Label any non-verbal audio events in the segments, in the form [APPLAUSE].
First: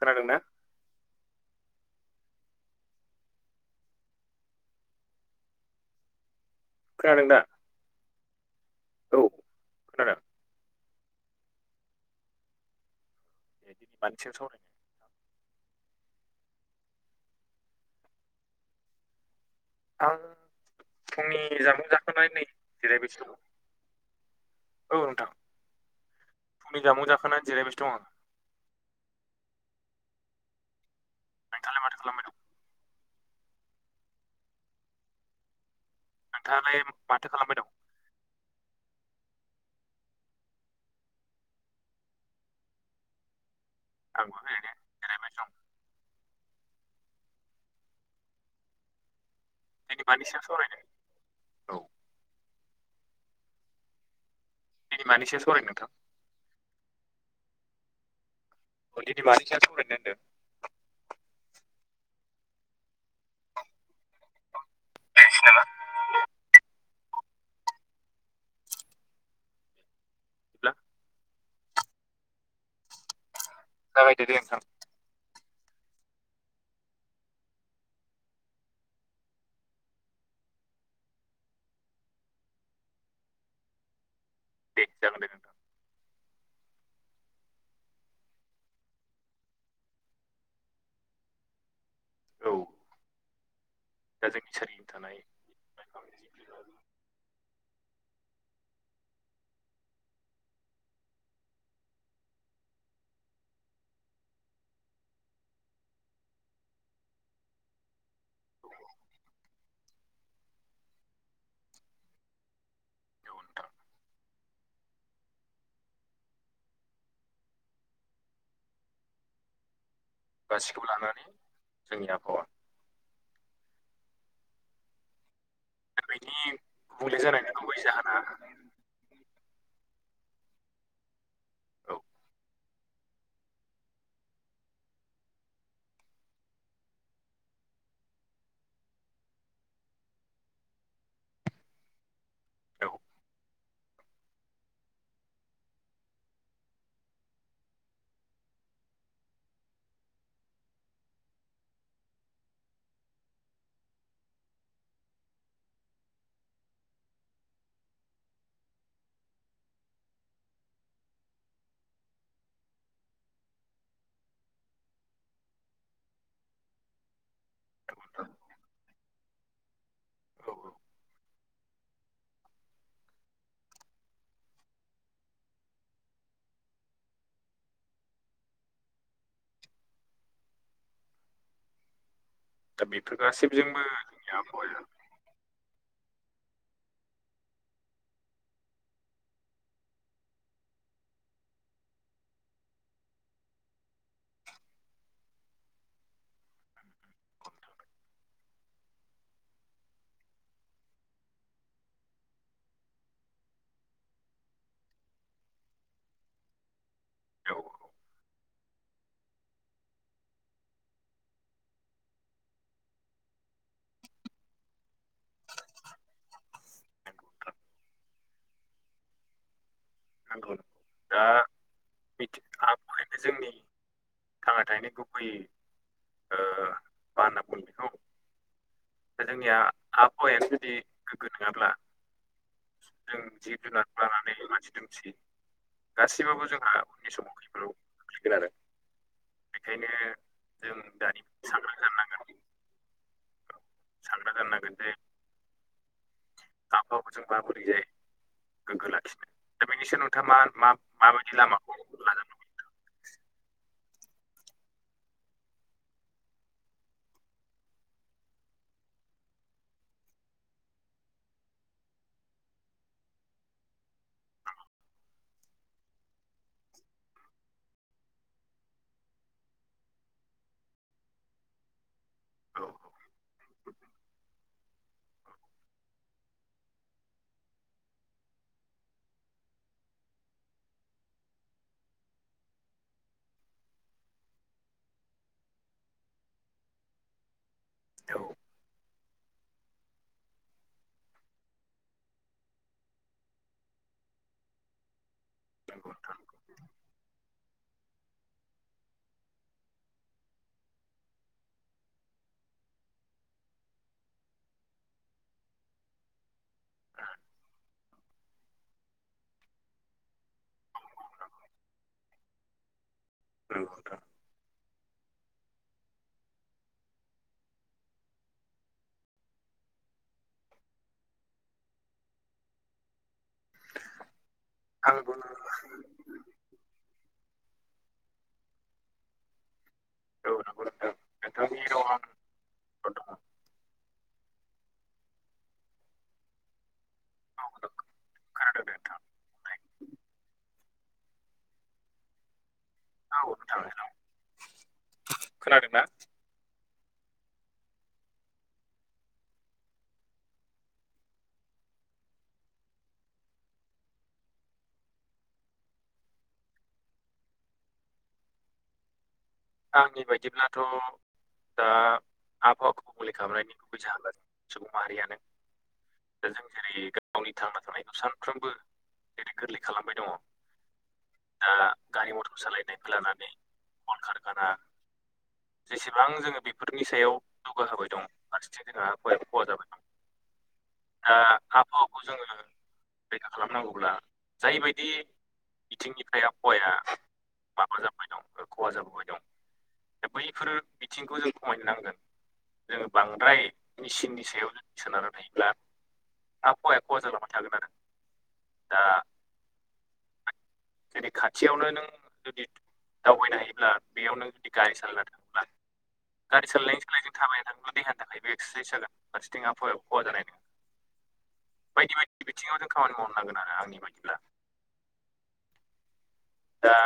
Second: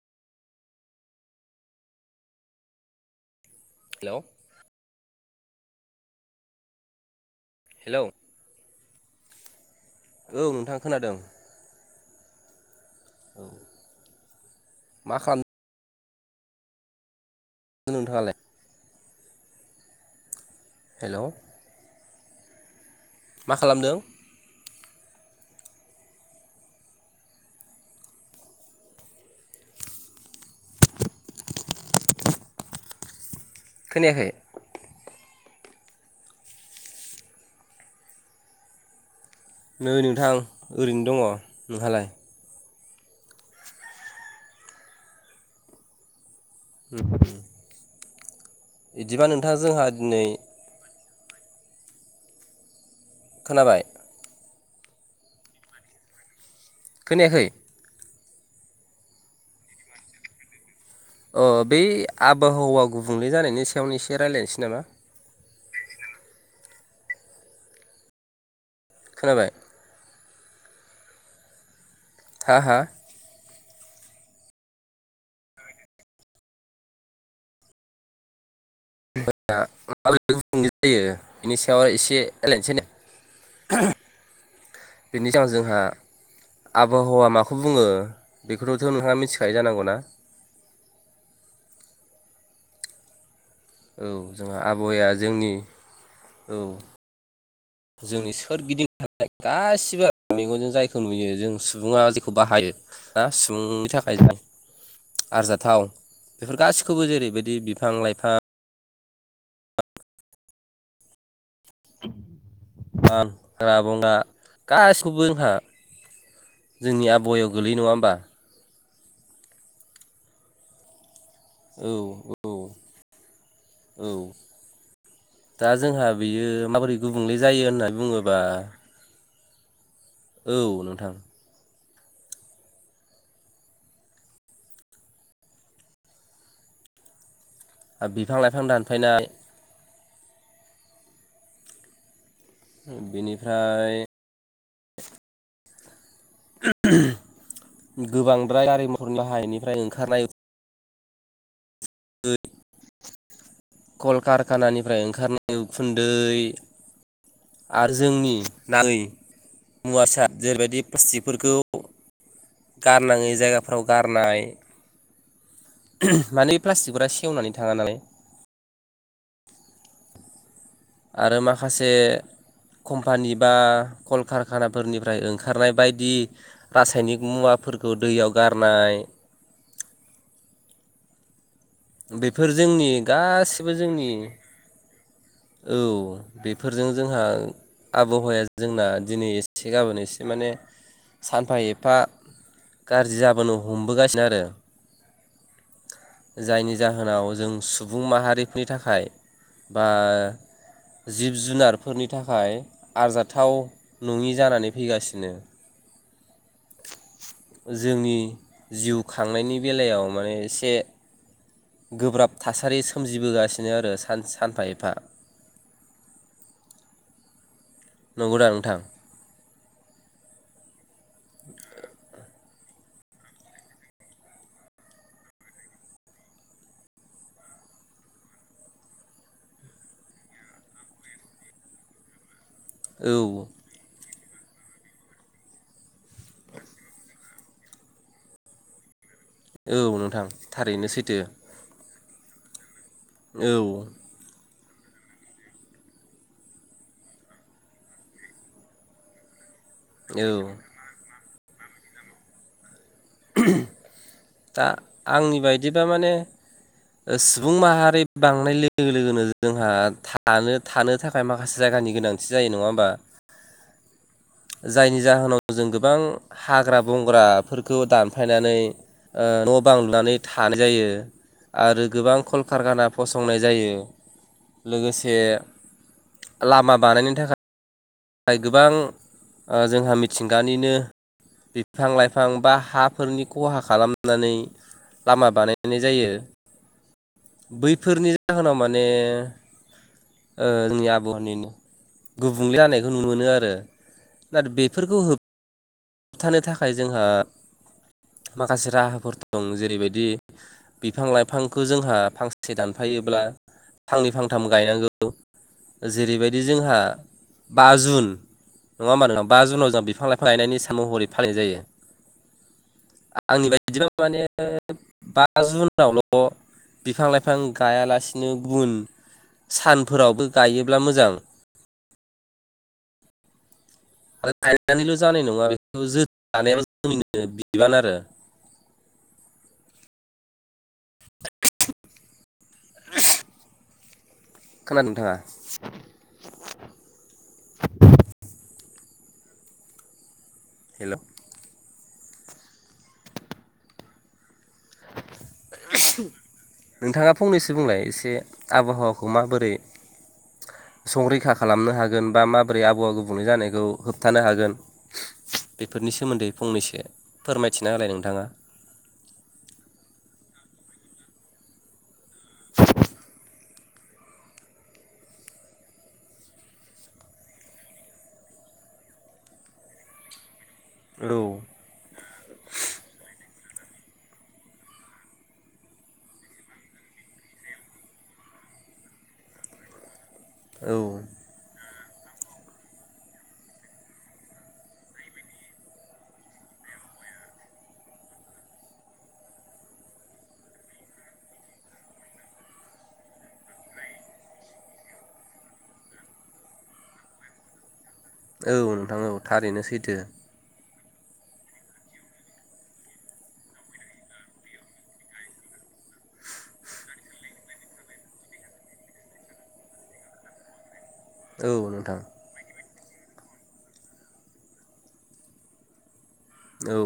खोनादों ना? हेलौ। खोनादों दा? हेलौ। औ खोनादों। औ नोंथां खोनादों। औ। [UNINTELLIGIBLE] मा खालाम‌ दों नोंथाङालाय? आं हेल' फुंनि जामुं जाखांनानै नै जिरायबायसो दं। मा खालामदों? औ नोंथां। फुंनि जामुं जाखांना जिरायबायसो दं आं। नोंथाङालाय माथो खालामबायदों। खोनायाखै। नोंथाङालाय माथो खालामबाय दं। नै नोंथां ओरैनो दङ नोंहालाय आंबो ओरैनो जिरायबाय दं उम। बिदिबा नोंथाङा जोंहा मानि दिनै। सायाव सावरायनो औ खोनाबाय। दिनै मानि सायाव सावरायनो नोंथां। खोनायाखै। दिनै मानि सयाव सावरायनो होन्दों अ बै आबहावा गुबुंले जानायनि सायावनो एसे रायज्लायनोसै नामा बिनोसै नामा खोनाबाय [UNINTELLIGIBLE] हा हा जागायदो दे नोंथां [UNINTELLIGIBLE] बेनि सायाव एसे रायज्लायनोसै नेे दे जागोन दे बेनि जाव नोंथां जोंहा आबहावा माखौ बुङो बेखौथ नोंथाङा मिथिखायो जानांगौ ना औ औ दा जोंनि जोंहा सोरगिदिं आबहावाया थानाय जोंनि लाइफां जिब औ जुनार जोंनि सोरगिदिं गासिबो मेगनजों जायखौ नुयो जों सुबुङा जेखौ बाहायो सुबुं नि थाखाय जाय आरजाथाव बेफोर गासिखौबो जेरैबायदि बिफां लाइफां [UNINTELLIGIBLE] नोंथां हाग्रा बंग्रा गासिखौबो जोंहा जोंनि आबहावायाव गोलैयो नङा होमबा गासिखौबो लानानै औ जोंनि आबहावा औ औ दा जोंहा बियो माबोरै गुबुंले जानायनि जायो गुबै होनना जाहोना बुङोबा औ नोंथां औ ओ बिफां लाइफां दानफायनाय औ बिनिफ्राय गोबांद्राय गारि मथरनि लाहायनिफ्राय ओंखारनाय [INAUDIBLE] कलकारखानानिफ्राय ओंखारनाय उखुन्दै आरो जोंनि नाङै मुवासा जेरैबायदि प्लास्टिकफोरखौ गारनाङै जायगाफ्राव गारनाय माने प्लास्टिकफोरा सेवनानै थाङा नालाय औ आरो माखासे कम्पानि बा कलकारखानाफोरनिफ्राय ओंखारनाय बायदि रासायनिक मुवाफोरखौ दैयाव गारनाय बेफोर दा जोंनि बेफोर गासिबो गासैबोजोंबो जोंनि आबहावाया औ बेफोरजों जोंहा आबहावाया जोंना दिनै एसे गाबोन एसे माने सानफा एफा गाज्रि जाबोनो हमबोगासिनो आरो जायनि जाहोनाव जों सुबुं माहारिफोरनि थाखाय बा जिब जुनारफोरनि थाखाय आरजाथाव नङि जानानै फैगासिनो। औ जोंनि जिउ खांनायनि बेलायाव माने एसे गोब्राब थासारि सोमजिबोगासिनो आरो सान‌ सानफा एफा नंगौ नोंथां नंगौदा नोंथां? नौ दा मिथ आबहावानो जोंनि थांना थानायनि गुबैै ओ मा होनना बुंगोन बेखौ दा जोंनिया आबहावाय जुदि गोग्गो नङाब्ला जों औ जिब जुनार लानानै मानसि दुमसि गासैबाबो जोंहा उननि समाव खैफोदाव खोख्लैगोन आरो औ बेखायनो नोंथां जों थारैनो सैथो दानि सांग्रां जानांगोन औ सांग्रां जानागदे गाबबाबो जों माबोरै जायो गोग्गो लाखिनो दा बेनिसायाव नोंथांङा औ मा मा माबायदि लामाखौ लानांगोन दा आंनिबायदिबा माने सुबुं माहारि बांनाय लोगो लोगोनो जोंहा थानो थानो थाखाय थाखाय माखासे जायगानि गोनथि जायो नङा होमबा जायनि जाहोनाव जों गोबां हाग्रा बंग्राफोरखौ दानफायनानै न' बां लुनानै थानाय जायो आरो गोबां कलकारखाना औ फसंनाय जायो लोगोसे लामा बानायनो थाखाय थाखाय गोबां ओ जोंहा मिथिंगानिनो बिफां लाइफां बा हाफोरनि खहा खालामनानै लामा बानायनाय जायो। बैफोरनि औ जाहोनाव माने ओ आबहावानिनो गुबुंले हानाय नुनो मोनो आरो दा बेफोरखौ नोंगौ नोंथां होबथानो थाखाय जोंहा माखासे राहाफोर दं जेरैबायदि बिफां लाइफांखौ जोंहा फांसे दानफायोब्ला फांनै फांथाम गायनांगौ। जेरैबायदि जोंहा बा जुन नङा होमबा नोंथां मानोना बा जुनाव जों बिफां लाइफां लायनायनि महरै फालिनाय जायो आंनि नंगौ बायदिबा नोंथां माने बा जुनावल' बिफां लाइफां गायालासिनो गुबुन सानफोरावबो गायोब्ला मोजां। आरो गायनानैल' आंबो औ जानाय नङा बेखौ जोथ लानायाबो जोंनिनो बिबान आरो। औ नोंगौ खोनादों नोंथां? [UNINTELLIGIBLE] खोनादों नोंथांङा [UNINTELLIGIBLE] खोनादों दे हेल' औ नोंथां हेल' नोंथाङा फंनैसो बुंलाय आबहावाखौ माबोरै संरैखा खालामनो हागोन बा माबोरै आबहावा गुबुंले जानायखौ होबथानो हागोन बेफोरनि सोमोन्दै फंनैसो फोरमायथिना हालाय नोंथाङा आंनि बायदिब्लाथ' दा आबहावाखौ मुलि खालामनायनि गुब जाह सुबुं माहारियानो दा जों जेरै गावनि थांना थानायखौ जेरै गोरलै खालामबाय दङ औ दा गारि मथर सालायनायखौ लानानै कल कारखाना जेसेबां जोङो बेफोरनि सायाव जौगाहोबाय दं फारसेथिं जोंहा खहा जाबाय दं औ दा आबहावाखौ जोङो रैखा खालामनांगौब्ला जायबायदि बिथिंनिखाइ माबा जाबोबाय दं खहा जाबोबाय दं दा बैफोर बिथिंखौ जों खमायनो नांगोन जोङो बांद्राय मेचिननि सायाव जों सोनारना थायोब्ला। आबहाया खहा जालांबाय थागोन आरो। औ दा नोंथां औ थारैनो सैथो। जेरै खाथियावनो नों जुदि। दावबायनो हायोब्ला बेयाव नों जुदि गारि सालायना थाङोब्ला। गारि सालायनायनि सालानाय जों थाबायनानै थाङोब्ला देहानि थाखायबो एक्सारसाइस जागोन फारसेथिं आहावाया खहा जानाय नङा। औ नोंथां। बे बिथिङाव जों खामानि मावनो नांगोन आरो आंनि बायदिब्ला। दा औ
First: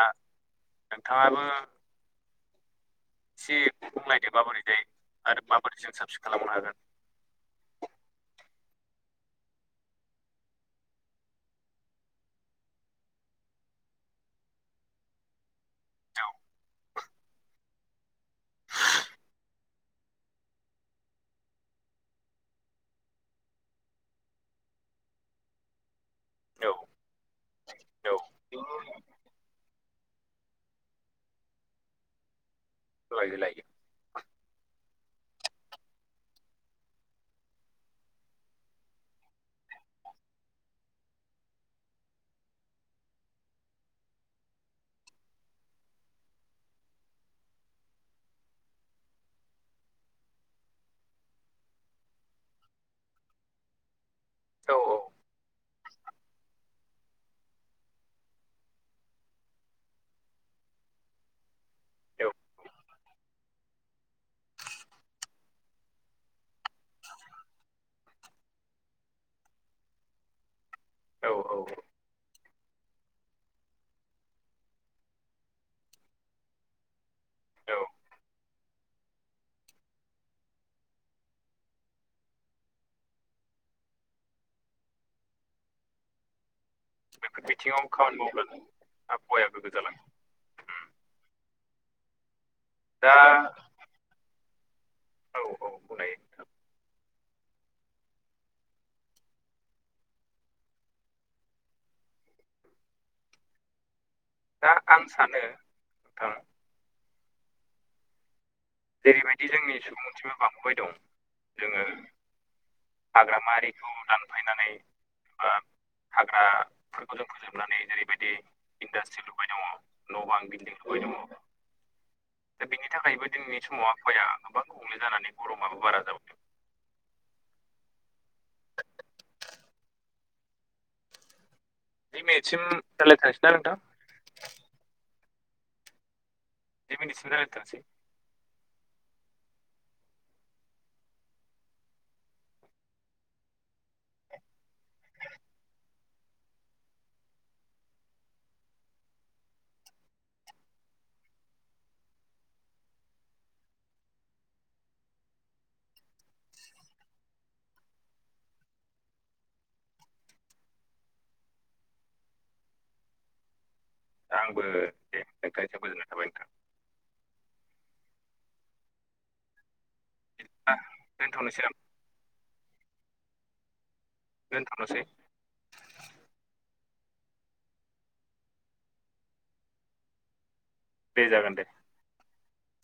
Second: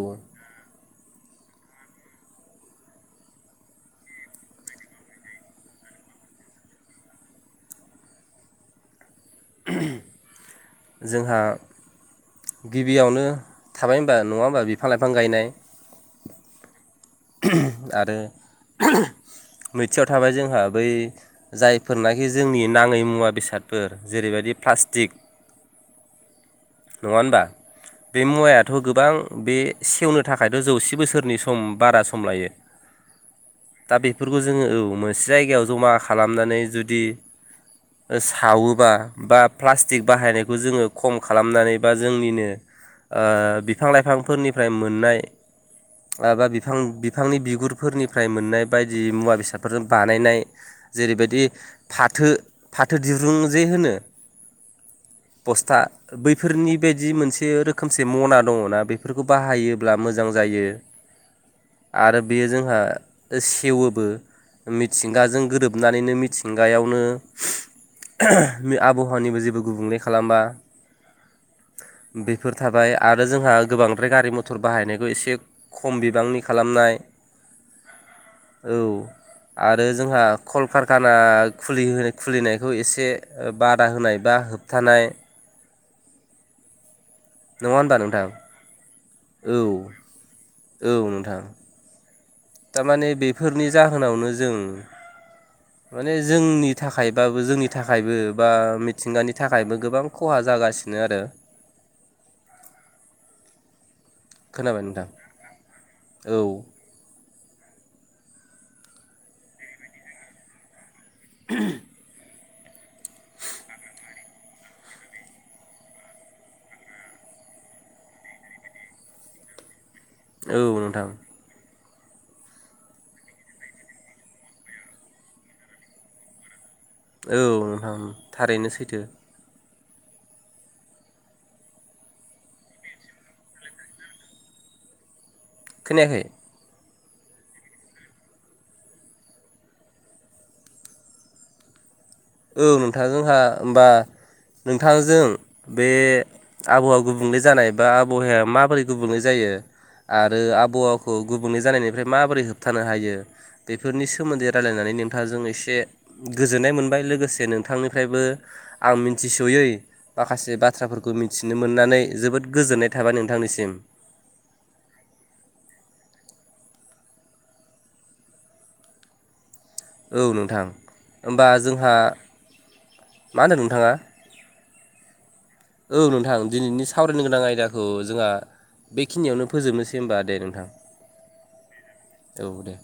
नोंथाङाबो। एसे बुं नायदो माबोरै जायो आरो माबोरै जों साब सिन खालामनो हागोन। जोंहा। गिबियावनो थाबाय होनबा नङा होनबा बिफां लाइफां गायनाय। औ। आरो नैथियाव थाबाय जोंहा बै। जायफोर नाखि जोंनि नाङै मुवा बेसादफोर जेरैबायदि प्लास्टिक नङा होनबा औ बे औ मुवायाथ' गोबां बे। सेवनो थाखायथ' जौसे बोसोरनि सम बारा सम लायो। होलाइ होलाइ। दा बेफोरखौ जोङो औ मोनसे जायगायाव जमा खालामनानै जुदि। सावोब्ला बा प्लास्टिक बाहायनायखौ जोङो खम खालाम। खालामनानै बा जोंनिनो बिफां लाइफांफोरनिफ्राय मोननाय। माबा बिफां बिफांनि बिगुरफोरनिफ्राय मोननाय बायदि मुवा बेसादफोरजों बानायनाय। जेरैबायदि फाथो फाथो दिरुंजे होनो। औ बस्था। बेफोरनि बायदि मोनसे रोखोमसे मना दङना बेफोरखौ बाहायोब्ला मोजां जायो। आरो बे जोंहा सेवोबो। मिथिंगाजों गोरोबनानैनो मिथिंगायावनो। आबहावानिबो जेबो गुबुंले खालामा। औ औ बेफोर थाबाय आरो जोंहा गोबांद्राय गारि मटर बाहायनायखौ एसे। खम बिबांनि खालामनाय। औ औ। आरो जोंहा कलकारखाना खुलि खुलिनायखौ एसे बादा होनायबा होब थानाय। बेफोर नङा बिथिङाव होनबा खामानि नोंथां मावब्ला जों आबहावाया औ गोगो जालाङो। औ नोंथां। थारमाने दा बेफोरनि जाहोनावनो जों औ औ बुंनाय माने जोंनि थाखायबाबो जोंनि। थाखायबो बा मिथिंगानि थाखायबो गोबां खहा जागासिनो आरो। दा खोनाबाय आं नोंथां सानो नोंथां। औ जेरैबायदि जोंनि सुबुं अनजिमा बांबोबाय दं जोङो। हाग्रामा आरिखौ दानफायनानै। दा हाग्राफोरखौ जों फोजोबनानै जेरैबायदि इन्डास्ट्रि लुबाय दङ। न' बांं औ बिल्डिं लुबाय नोंथां दङ। दा बेनि थाखायबो दिनैनि समाव आवहाया गोबां गुबुंले जानानै गरमाबो बारा जाबोदों। औ नोंथां थारैनो सैथो। जि मिनिटसिम रायलाथारसैना नोंथां? खोनायाखै? जि मिनिटसिम रायलायथारनिसै औ नोंथां जोंहा ओमबा नोंथांजों बे आबहावा गुबुंले जानाय एबा आबहावाया माबोरै गुबुंले जायो आरो आबहावा गुबुंले जानायनिफ्राय माबोरै होबथानो हायो बेफोरनि सोमोन्दै रायलायनानै नोंथांजों एसे गोजोननाय मोनबाय लो गोसे नोंथांनिफ्रायबो आं मिथिसयै माखासे बाथ्राफोरखौ मिथिनो मोननानै जोबोद गोजोननाय थाबाय नोंथांनिसिम। आंबो दे नोंथांनिसिम गोजोननाय थाबाय नोंथां। औ नोंथां ओमबा दोनथ'नोसै जोंहा मा होनदो नोंथाङा? दोनथनोसै। औ नोंथां दिनैनि सावरायनो गोनां आयदाखौ जोङा बेखिनियावनो फोजोबनोसै ओमबा दे नोंथां। दे जागोन दे। औ दे।